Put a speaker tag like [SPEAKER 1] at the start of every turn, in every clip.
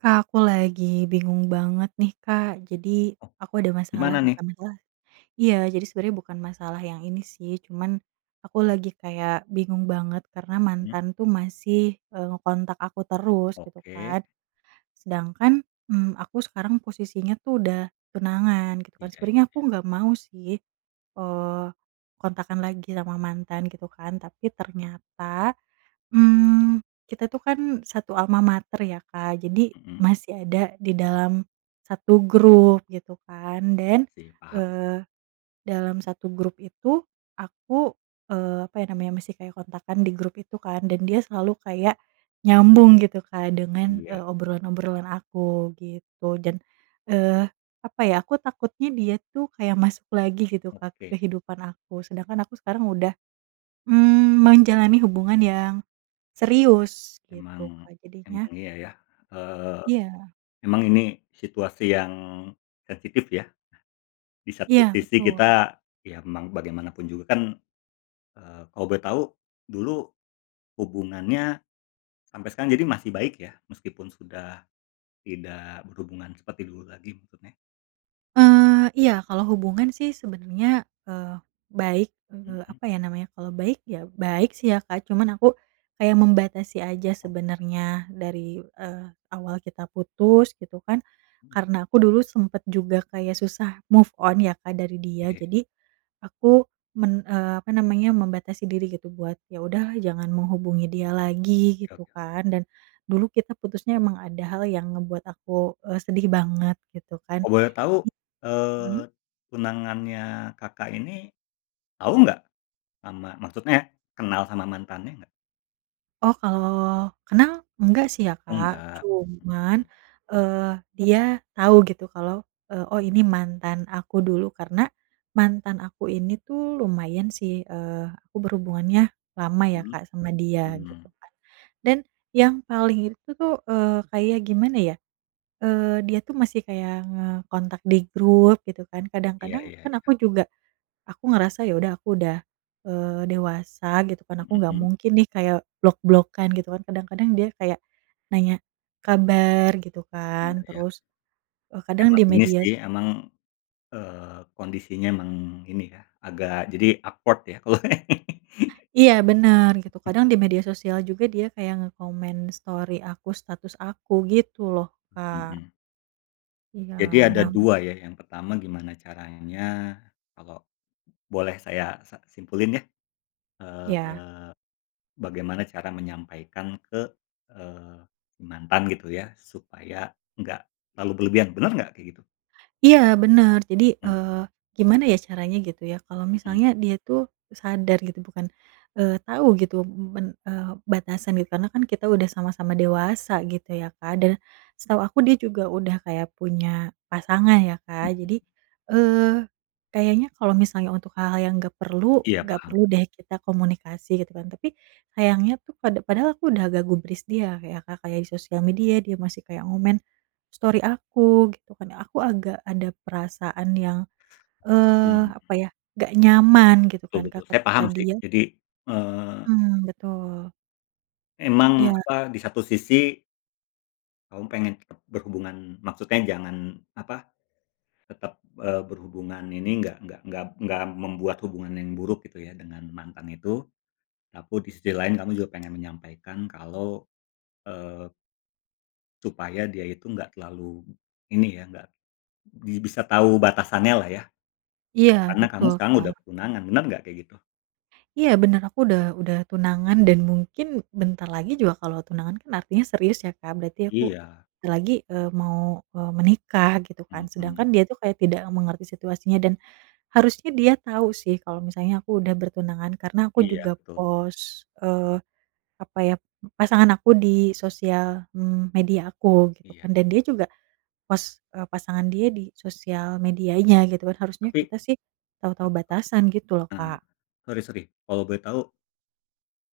[SPEAKER 1] Kak, aku lagi bingung banget nih, Kak. Jadi
[SPEAKER 2] Oh,
[SPEAKER 1] aku ada masalah
[SPEAKER 2] gimana nih?
[SPEAKER 1] bukan masalah iya jadi sebenernya bukan masalah yang ini sih, cuman aku lagi kayak bingung banget, karena
[SPEAKER 2] Hmm.
[SPEAKER 1] mantan tuh masih, eee, ngekontak aku terus gitu
[SPEAKER 2] Oke.
[SPEAKER 1] kan. Sedangkan, mmm, aku sekarang posisinya tuh udah tunangan gitu kan.
[SPEAKER 2] Iya iya
[SPEAKER 1] Sebenernya aku
[SPEAKER 2] iya.
[SPEAKER 1] nggak mau sih, eee, kontakan lagi sama mantan gitu kan. Tapi ternyata, mmm, kita tuh kan satu almamater ya, Kak, jadi
[SPEAKER 2] Hmm.
[SPEAKER 1] masih ada di dalam satu grup gitu kan. Dan,
[SPEAKER 2] Sih, paham sih.
[SPEAKER 1] eee, dalam satu grup itu aku, eee, apa ya namanya masih kayak kontakan di grup itu kan, dan dia selalu kayak nyambung gitu kan dengan, eee,
[SPEAKER 2] Iya.
[SPEAKER 1] obrolan-obrolan aku gitu. Dan, eee, apa ya, aku takutnya dia tuh kayak masuk lagi gitu, Kak,
[SPEAKER 2] Oke.
[SPEAKER 1] ke kehidupan aku, sedangkan aku sekarang udah, mmm, menjalani hubungan yang serius gitu,
[SPEAKER 2] Emang
[SPEAKER 1] Kak.
[SPEAKER 2] emang
[SPEAKER 1] Jadinya
[SPEAKER 2] iya ya, eee,
[SPEAKER 1] Iya.
[SPEAKER 2] emang ini situasi yang sensitif ya. Di satu
[SPEAKER 1] Iya
[SPEAKER 2] sisi
[SPEAKER 1] betul.
[SPEAKER 2] kita, ya memang bagaimanapun juga kan, eee, kalau boleh tahu dulu hubungannya sampai sekarang jadi masih baik ya? Meskipun sudah tidak berhubungan seperti dulu lagi maksudnya.
[SPEAKER 1] Eee, iya, kalau hubungan sih sebenernya, eee, baik, eee,
[SPEAKER 2] Mhm.
[SPEAKER 1] apa ya namanya kalau baik ya baik sih ya, Kak cuman aku kayak membatasi aja
[SPEAKER 2] Oke.
[SPEAKER 1] sebenernya dari, eee, awal kita putus gitu kan
[SPEAKER 2] Mhm.
[SPEAKER 1] karena aku dulu sempet juga kayak susah move on ya, Kak dari dia.
[SPEAKER 2] Oke.
[SPEAKER 1] Jadi aku men eee, apa namanya membatasi diri gitu buat ya udahlah jangan menghubungi dia lagi
[SPEAKER 2] Oke oke
[SPEAKER 1] gitu
[SPEAKER 2] oke.
[SPEAKER 1] kan dan dulu kita putusnya emang ada hal yang ngebuat aku, e sedih banget gitu kan,
[SPEAKER 2] Kalau boleh tahu,
[SPEAKER 1] i mmm?
[SPEAKER 2] eee, tunangannya Kakak ini tahu nggak sama maksudnya, kenal sama mantannya nggak?
[SPEAKER 1] Oh, kalau kenal enggak sih ya,
[SPEAKER 2] Oh
[SPEAKER 1] Kak.
[SPEAKER 2] nggak, mhm
[SPEAKER 1] Cuman,
[SPEAKER 2] mhm.
[SPEAKER 1] eee, dia tahu gitu kalau, e “Oh ini mantan aku dulu.” Karena mantan aku ini tuh lumayan sih, eee, aku berhubungannya lama ya,
[SPEAKER 2] Mhm,
[SPEAKER 1] Kak, sama dia
[SPEAKER 2] mmm.
[SPEAKER 1] gitu kan. Dan yang paling itu tuh, eee, kayak gimana ya, eee, dia tuh masih kayak ngekontak di grup gitu kan.
[SPEAKER 2] Iya
[SPEAKER 1] Kadang-kadang
[SPEAKER 2] iya
[SPEAKER 1] kan
[SPEAKER 2] iya.
[SPEAKER 1] aku juga aku ngerasa ya udah aku udah, eee, dewasa gitu kan aku nggak
[SPEAKER 2] Mhm.
[SPEAKER 1] mungkin nih kayak blok-blokkan gitu kan. Kadang-kadang dia kayak nanya kabar gitu
[SPEAKER 2] Iya,
[SPEAKER 1] kan,
[SPEAKER 2] ya.
[SPEAKER 1] terus e kadang
[SPEAKER 2] Emang
[SPEAKER 1] di
[SPEAKER 2] ini
[SPEAKER 1] media
[SPEAKER 2] sih
[SPEAKER 1] so
[SPEAKER 2] emang, eee, kondisinya emang ini ya agak jadi awkward ya kalo
[SPEAKER 1] Iya bener gitu, kadang di media sosial juga dia kayak ngekomen story aku, status aku gitu loh,
[SPEAKER 2] M
[SPEAKER 1] Kak.
[SPEAKER 2] mhm.
[SPEAKER 1] Iya,
[SPEAKER 2] Jadi ada
[SPEAKER 1] nah
[SPEAKER 2] dua ya, yang pertama gimana caranya, kalo boleh saya sa simpulin ya,
[SPEAKER 1] Ya.
[SPEAKER 2] eee, bagaimana cara menyampaikan ke, eee, mantan gitu ya supaya nggak terlalu berlebihan, benar nggak kayak gitu?
[SPEAKER 1] Iya bener jadi,
[SPEAKER 2] Mmm.
[SPEAKER 1] eee, gimana ya caranya gitu ya kalau
[SPEAKER 2] Mhm.
[SPEAKER 1] misalnya dia tuh sadar gitu bukan, eee, tahu gitu men e batasan gitu karena kan kita udah sama-sama dewasa gitu ya Kak. Dan setau aku dia juga udah kayak punya pasangan ya Kak jadi,
[SPEAKER 2] Mhm.
[SPEAKER 1] eee, kayaknya kalau misalnya untuk hal-hal yang nggak perlu,
[SPEAKER 2] Iya
[SPEAKER 1] nggak
[SPEAKER 2] paham.
[SPEAKER 1] perlu deh kita komunikasi gitu kan. Tapi, sayangnya tuh pada padahal aku udah nggak gubris dia Kak ya Kak, kayak di sosial media dia masih kayak ngomen story aku gitu kan aku agak ada perasaan yang, eee,
[SPEAKER 2] Mmm.
[SPEAKER 1] apa ya nggak nyaman gitu kan,
[SPEAKER 2] Betul
[SPEAKER 1] Kak
[SPEAKER 2] betul, saya
[SPEAKER 1] ketika
[SPEAKER 2] paham sih.
[SPEAKER 1] dia
[SPEAKER 2] Jadi, eee
[SPEAKER 1] Mmm, betul.
[SPEAKER 2] emang,
[SPEAKER 1] Iya.
[SPEAKER 2] apa di satu sisi kamu pengen berhubungan, maksudnya jangan apa tetap, eee, berhubungan ini nggak nggak nggak nggak membuat hubungan yang buruk gitu ya dengan mantan itu, tapi di sisi lain kamu juga pengen menyampaikan kalau, eee supaya dia itu nggak terlalu ini ya, nggak di bisa tahu batasannya lah ya.
[SPEAKER 1] Iya
[SPEAKER 2] Karena kamu
[SPEAKER 1] betul,
[SPEAKER 2] sekarang
[SPEAKER 1] Kak.
[SPEAKER 2] udah tunangan. Bener nggak kayak gitu?
[SPEAKER 1] Iya bener aku udah udah tunangan dan mungkin bentar lagi juga kalau tunangan kan artinya serius ya, Kak. Berarti aku
[SPEAKER 2] Iya.
[SPEAKER 1] bentar lagi, eee, mau, eee, menikah gitu kan.
[SPEAKER 2] Mhm.
[SPEAKER 1] Sedangkan dia tuh kayak tidak mengerti situasinya dan harusnya dia tau sih kalau misalnya aku udah bertunangan karena aku juga
[SPEAKER 2] Iya, betul.
[SPEAKER 1] pos, eee, apa ya pasangan aku di sosial, mmm, media aku gitu
[SPEAKER 2] Iya.
[SPEAKER 1] kan. Dan dia juga post e pasangan dia di sosial medianya gitu kan harusnya
[SPEAKER 2] Tapi
[SPEAKER 1] kita sih tau tau
[SPEAKER 2] heeh.
[SPEAKER 1] batasan gitu loh,
[SPEAKER 2] Heeh,
[SPEAKER 1] Kak.
[SPEAKER 2] sori sori kalau boleh tau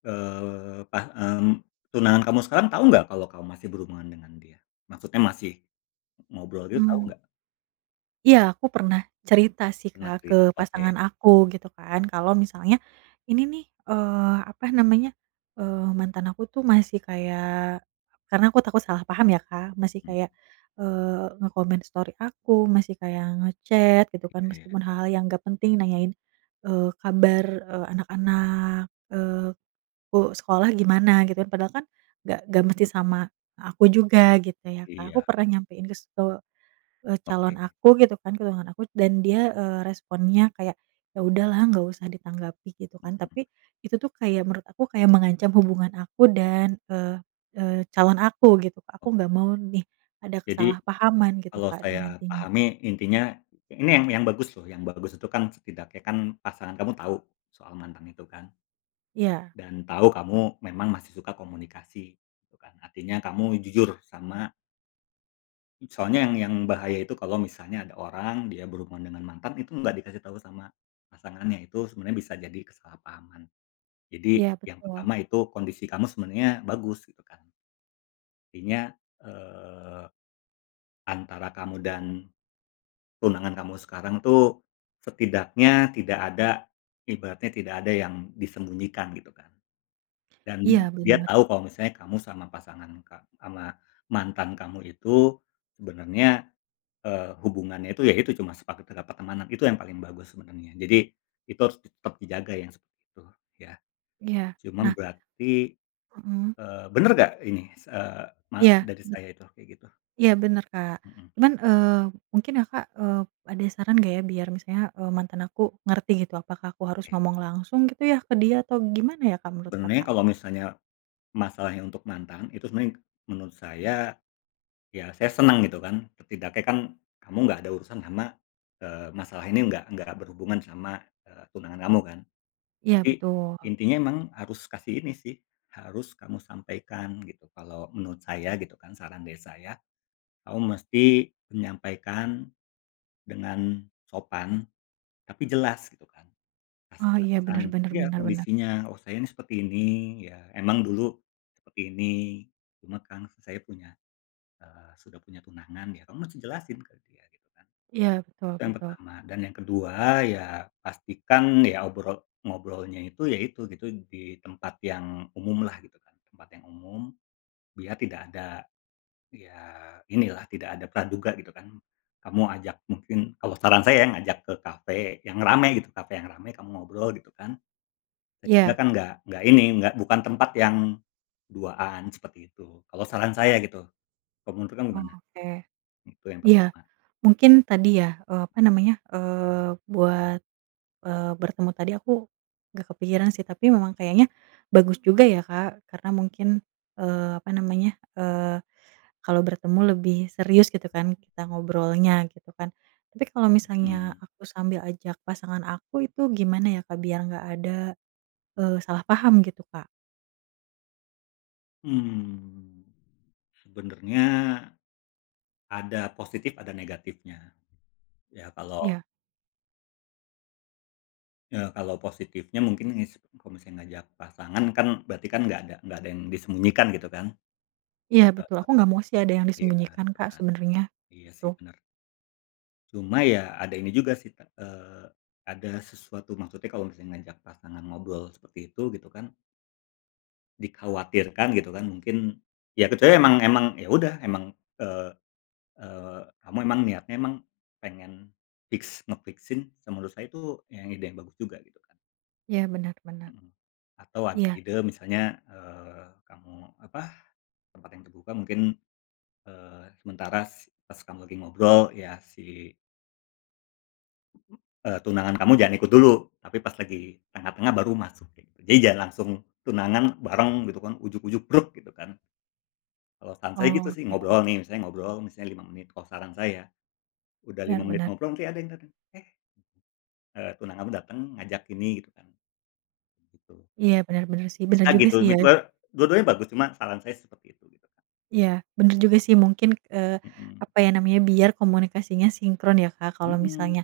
[SPEAKER 2] eee, pah mmm, tunangan kamu sekarang tau nggak kalau kamu masih berhubungan dengan dia? Maksudnya masih ngobrol dia tahu
[SPEAKER 1] Mmm.
[SPEAKER 2] nggak?
[SPEAKER 1] Iya, aku pernah cerita sih,
[SPEAKER 2] Pernah
[SPEAKER 1] Kak, ke
[SPEAKER 2] cerita, oke.
[SPEAKER 1] pasangan aku gitu kan kalau misalnya, "Ini nih, eee, apa namanya, eee, mantan aku tuh masih kayak," karena aku takut salah paham ya, Kak, "masih
[SPEAKER 2] Mmm.
[SPEAKER 1] kayak, eee, ngekomen story aku, masih kayak nge-chat gitu
[SPEAKER 2] Iya
[SPEAKER 1] kan
[SPEAKER 2] iya ya.
[SPEAKER 1] meskipun hal-hal yang nggak penting nanyain, eee, kabar e anak-anak, eee, ku sekolah gimana." Gitu, padahal kan nggak nggak mesti sama aku juga gitu ya, Kak. Aku
[SPEAKER 2] Iya.
[SPEAKER 1] pernah nyampein ke stu eee, calon
[SPEAKER 2] Oke.
[SPEAKER 1] aku gitu kan tunangan aku, dan dia, eee, responsnya kayak, “Ya udahlah nggak usah ditanggapi.” Gitu kan.
[SPEAKER 2] Mhm.
[SPEAKER 1] Tapi itu tuh kayak menurut aku kayak mengancam hubungan aku dan e e calon aku gitu, Kak. Aku
[SPEAKER 2] Oke
[SPEAKER 1] nggak
[SPEAKER 2] oke.
[SPEAKER 1] mau nih ada
[SPEAKER 2] Jadi,
[SPEAKER 1] kesalahpahaman gitu,
[SPEAKER 2] kalau
[SPEAKER 1] Kak dia
[SPEAKER 2] saya
[SPEAKER 1] nantinya.
[SPEAKER 2] pahami intinya ini ya yang bagus loh, yang bagus itu kan setidaknya kan, pasangan kamu tahu soal mantan itu kan
[SPEAKER 1] Iya.
[SPEAKER 2] dan tahu kamu memang masih suka komunikasi gitu kan, artinya kamu jujur sama Soalnya yang yang bahaya itu kalau misalnya ada orang dia berhubungan dengan mantan itu enggak dikasih tahu sama pasangannya, itu sebenarnya bisa jadi kesalahpahaman. Jadi
[SPEAKER 1] Iya,
[SPEAKER 2] yang
[SPEAKER 1] betul.
[SPEAKER 2] pertama itu kondisi kamu sebenarnya bagus gitu kan. Intinya, eee, antara kamu dan tunangan kamu sekarang itu, setidaknya tidak ada ibaratnya tidak ada yang disembunyikan gitu kan.
[SPEAKER 1] Iya,
[SPEAKER 2] Dan dia
[SPEAKER 1] bener.
[SPEAKER 2] tahu kalau misalnya kamu sama pasangan ka ama mantan kamu itu sebenarnya, eee, hubungannya itu ya itu cuma sepakat kita pertemanan. Itu yang paling bagus sebenarnya. Jadi itu harus tetap dijaga yang seperti itu ya.
[SPEAKER 1] Iya,
[SPEAKER 2] Cuma
[SPEAKER 1] nah
[SPEAKER 2] berarti,
[SPEAKER 1] Mhm.
[SPEAKER 2] eee, bener nggak ini, s eee, ma
[SPEAKER 1] Iya,
[SPEAKER 2] dari
[SPEAKER 1] bet
[SPEAKER 2] saya itu kayak gitu?
[SPEAKER 1] Iya bener, Kak.
[SPEAKER 2] Mhm.
[SPEAKER 1] Cuman, eee, mungkin Kakak, eee, ada saran nggak ya biar misalnya, eee, mantan aku ngerti gitu apakah aku harus
[SPEAKER 2] Oke.
[SPEAKER 1] ngomong langsung gitu ya ke dia? Atau gimana ya, Kak menurut
[SPEAKER 2] Sebenernya
[SPEAKER 1] Kakak?
[SPEAKER 2] kalau misalnya masalahnya untuk mantan, itu sebenarnya menurut saya, ya saya senang gitu kan, setidak kan kamu nggak ada urusan sama, eee, masalah ini nggak nggak berhubungan sama e tunangan kamu kan.
[SPEAKER 1] Iya
[SPEAKER 2] Jadi
[SPEAKER 1] betul.
[SPEAKER 2] Intinya memang harus kasih ini sih, harus kamu sampaikan gitu kalau menurut saya gitu kan saran dari saya kamu mesti menyampaikan dengan sopan tapi jelas gitu kan. Pas
[SPEAKER 1] Oh
[SPEAKER 2] kita
[SPEAKER 1] iya,
[SPEAKER 2] bosan
[SPEAKER 1] bener bener
[SPEAKER 2] iya
[SPEAKER 1] bener bener.
[SPEAKER 2] kondisinya, "Oh saya nih seperti ini, ya emang dulu seperti ini, cuma kan saya punya, eee, sudah punya tunangan ya." Kamu masih jelasin ke dia gitu kan.
[SPEAKER 1] Iya betul
[SPEAKER 2] Itu yang
[SPEAKER 1] betul.
[SPEAKER 2] pertama dan yang kedua ya pastikan ya obrol ngobrolnya itu ya itu gitu di tempat yang umum lah gitu kan tempat yang umum, biar tidak ada ya ini lah tidak ada praduga gitu kan. Kamu ajak mungkin, kalau saran saya ya ngajak ke cafe yang rame gitu cafe yang rame kamu ngobrol gitu kan. Sehingga
[SPEAKER 1] Iya.
[SPEAKER 2] kan nggak nggak ini nggak bukan tempat yang duaan seperti itu. Kalau saran saya gitu, kalau menurut kamu gimana?
[SPEAKER 1] Oke,
[SPEAKER 2] Itu yang
[SPEAKER 1] iya
[SPEAKER 2] pertama.
[SPEAKER 1] mungkin tadi ya e apa namanya, eee, buat, eee, bertemu tadi aku nggak kepikiran sih tapi memang kayaknya bagus juga ya, Kak karena mungkin, eee, apa namanya, eee, kalau bertemu lebih serius gitu kan kita ngobrolnya gitu kan. Tapi kalau misalnya
[SPEAKER 2] Mhm.
[SPEAKER 1] aku sambil ajak pasangan aku itu gimana ya Kak? Biar enggak ada, eee, salah paham gitu Kak.
[SPEAKER 2] Mmm, sebenarnya ada positif ada negatifnya. Ya kalo
[SPEAKER 1] Iya.
[SPEAKER 2] Ya kalau positifnya mungkin ngis kalau ngajak pasangan kan berarti kan nggak ada nggak ada yang disembunyikan gitu kan.
[SPEAKER 1] Iya betul,
[SPEAKER 2] Heeh.
[SPEAKER 1] aku nggak mau sih ada yang
[SPEAKER 2] Iya,
[SPEAKER 1] disembunyikan,
[SPEAKER 2] gitu
[SPEAKER 1] Kak
[SPEAKER 2] kan.
[SPEAKER 1] sebenarnya
[SPEAKER 2] Iya sih
[SPEAKER 1] gitu.
[SPEAKER 2] bener. Cuma ya ada ini juga sih, te eee, ada sesuatu maksudnya kalau misalnya ngajak pasangan ngobrol seperti itu gitu kan dikhawatirkan gitu kan mungkin ya kecuali emang emang ya udah emang, eee eee, kamu emang niatnya emang pengen fix nge fix-in se menurut saya itu ide yang bagus juga gitu kan.
[SPEAKER 1] Iya, bener bener.
[SPEAKER 2] Mhm. Atau ada
[SPEAKER 1] Iya.
[SPEAKER 2] ide misalnya, eee, kamu apa tempat yang terbuka mungkin, eee, sementara s pas kamu lagi ngobrol ya si eee, tunangan kamu jangan ikut dulu. Tapi pas lagi tengah-tengah baru masukin. Jadi jangan langsung tunangan bareng gitu kan ujug-ujug bruk gitu kan. Kalau saran saya gitu
[SPEAKER 1] Oh,
[SPEAKER 2] sih
[SPEAKER 1] oke.
[SPEAKER 2] ngobrol nih, misalnya ngobrol misalnya 5 menit kalau saran saya. Udah
[SPEAKER 1] Bener
[SPEAKER 2] 5 menit
[SPEAKER 1] bener.
[SPEAKER 2] ngobrol, nanti ada yang datang, Eh eee, tunangan kamu datang ngajak ini gitu kan. Betul.
[SPEAKER 1] Iya bener bener sih, bener
[SPEAKER 2] Bisa
[SPEAKER 1] juga
[SPEAKER 2] gitu,
[SPEAKER 1] sih
[SPEAKER 2] bi
[SPEAKER 1] ya.
[SPEAKER 2] e dua-duanya bagus, cuma saran saya seperti itu gitu kan.
[SPEAKER 1] Iya bener juga sih mungkin, eee,
[SPEAKER 2] Mhm.
[SPEAKER 1] apa ya namanya biar komunikasinya sinkron ya, Kak. Kalau
[SPEAKER 2] Mhm.
[SPEAKER 1] misalnya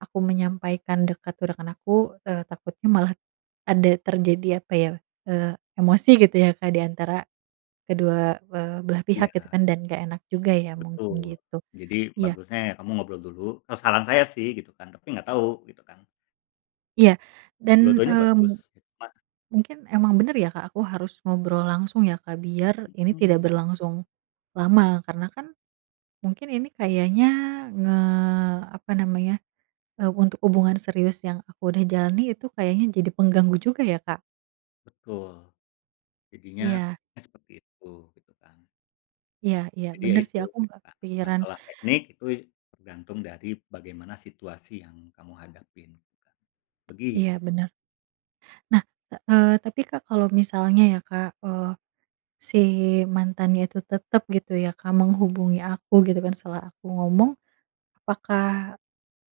[SPEAKER 1] aku menyampaikan dekat ke rekan aku, eee, takutnya malah ada terjadi apa ya, eee, emosi gitu ya Kak diantara kedua, eee, belah pihak gitu
[SPEAKER 2] Iya.
[SPEAKER 1] kan dan nggak enak juga ya mungkin
[SPEAKER 2] Betul.
[SPEAKER 1] gitu.
[SPEAKER 2] Jadi
[SPEAKER 1] Iya
[SPEAKER 2] bagusnya ya kamu ngobrol dulu. E saran saya sih gitu kan. Tapi nggak tahu gitu kan.
[SPEAKER 1] Iya dan,
[SPEAKER 2] Dua-duanya
[SPEAKER 1] eee,
[SPEAKER 2] bagus,
[SPEAKER 1] mu
[SPEAKER 2] cuma
[SPEAKER 1] mungkin emang bener ya Kak aku harus ngobrol langsung ya, Kak? Biar ini tidak
[SPEAKER 2] Mhm.
[SPEAKER 1] berlangsung lama karena kan mungkin ini kayaknya nge apa namanya e untuk hubungan serius yang aku udah jalani itu kayaknya jadi pengganggu juga ya, Kak?
[SPEAKER 2] Betul, jadinya
[SPEAKER 1] Iya.
[SPEAKER 2] seperti itu, gitu kan.
[SPEAKER 1] Iya iya,
[SPEAKER 2] Jadi ya
[SPEAKER 1] bener sih
[SPEAKER 2] itu
[SPEAKER 1] aku
[SPEAKER 2] gitu
[SPEAKER 1] nggak
[SPEAKER 2] kan,
[SPEAKER 1] kepikiran.
[SPEAKER 2] masalah teknik itu tergantung dari bagaimana situasi yang kamu hadapin juga, begitu.
[SPEAKER 1] Iya bener. Nah, eee, tapi Kak kalau misalnya ya Kak, eee, si mantannya itu tetap gitu ya, Kak menghubungi aku gitu kan setelah aku ngomong. Apakah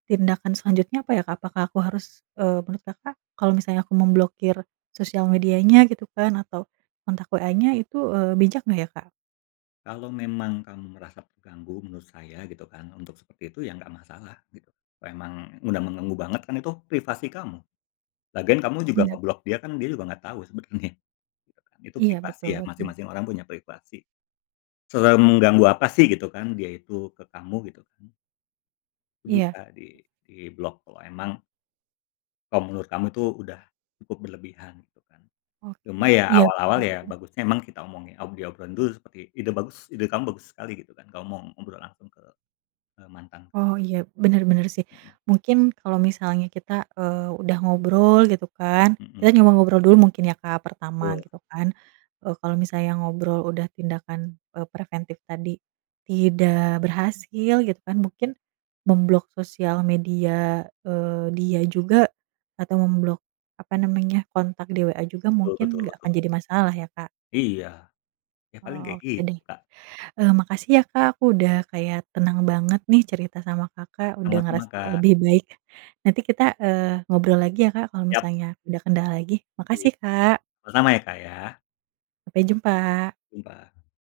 [SPEAKER 1] tindakan selanjutnya apa ya Kak? Apakah aku harus, eee, menurut Kakak kalau misalnya aku memblokir sosial medianya gitu kan atau kontak WA-nya itu, eee, bijak nggak ya, Kak?
[SPEAKER 2] Kalau memang kamu merasa terganggu menurut saya gitu kan, untuk seperti itu ya nggak masalah gitu. Memang udah mengganggu banget kan itu privasi kamu. Lagian kamu juga
[SPEAKER 1] Iya.
[SPEAKER 2] nge-block dia kan dia juga nggak tahu sebenernya. Itu kan itu
[SPEAKER 1] Iya
[SPEAKER 2] privasi
[SPEAKER 1] betul
[SPEAKER 2] ya,
[SPEAKER 1] betul.
[SPEAKER 2] masing-masing orang punya privasi. Semengganggu apa sih gitu kan dia itu ke kamu gitu kan. Itu
[SPEAKER 1] Iya.
[SPEAKER 2] bisa di diblok kalau emang kalau menurut kamu itu udah cukup berlebihan gitu kan.
[SPEAKER 1] Oke,
[SPEAKER 2] Cuma ya
[SPEAKER 1] iya
[SPEAKER 2] awal-awal
[SPEAKER 1] bener
[SPEAKER 2] ya
[SPEAKER 1] sih.
[SPEAKER 2] bagusnya emang kita omongin diob obrolin dulu seperti ide bagus, ide kamu bagus sekali gitu kan. Kamu mau ngobrol langsung ke, eee, mantan.
[SPEAKER 1] Oh iya, bener bener sih.
[SPEAKER 2] Mhm.
[SPEAKER 1] Mungkin kalau misalnya kita, eee, udah ngobrol gitu kan
[SPEAKER 2] Mhm.
[SPEAKER 1] kita coba ngobrol dulu mungkin ya, Kak pertama
[SPEAKER 2] Betul.
[SPEAKER 1] gitu kan e kalau misalnya ngobrol udah tindakan e preventif tadi tidak berhasil gitu kan mungkin memblok sosial media, eee, dia juga atau memblok apa
[SPEAKER 2] Iy
[SPEAKER 1] namanya kontak di WA juga
[SPEAKER 2] Betul
[SPEAKER 1] mungkin
[SPEAKER 2] betul
[SPEAKER 1] nggak akan
[SPEAKER 2] betul.
[SPEAKER 1] jadi masalah ya Kak.
[SPEAKER 2] Iya, ya paling
[SPEAKER 1] Oh,
[SPEAKER 2] kayak
[SPEAKER 1] oke deh.
[SPEAKER 2] gitu, Kak.
[SPEAKER 1] Eee, makasih ya Kak aku udah kayak tenang banget nih cerita sama Kakak, udah
[SPEAKER 2] Sama-sama,
[SPEAKER 1] ngerasa
[SPEAKER 2] Kak.
[SPEAKER 1] lebih baik. Nanti kita, eee, ngobrol lagi ya Kak, kalau
[SPEAKER 2] Siap.
[SPEAKER 1] misalnya ada kendala lagi.
[SPEAKER 2] Iy
[SPEAKER 1] Makasih, Kak.
[SPEAKER 2] sama-sama, ya Kak ya.
[SPEAKER 1] Sampai jumpa.
[SPEAKER 2] Jumpa.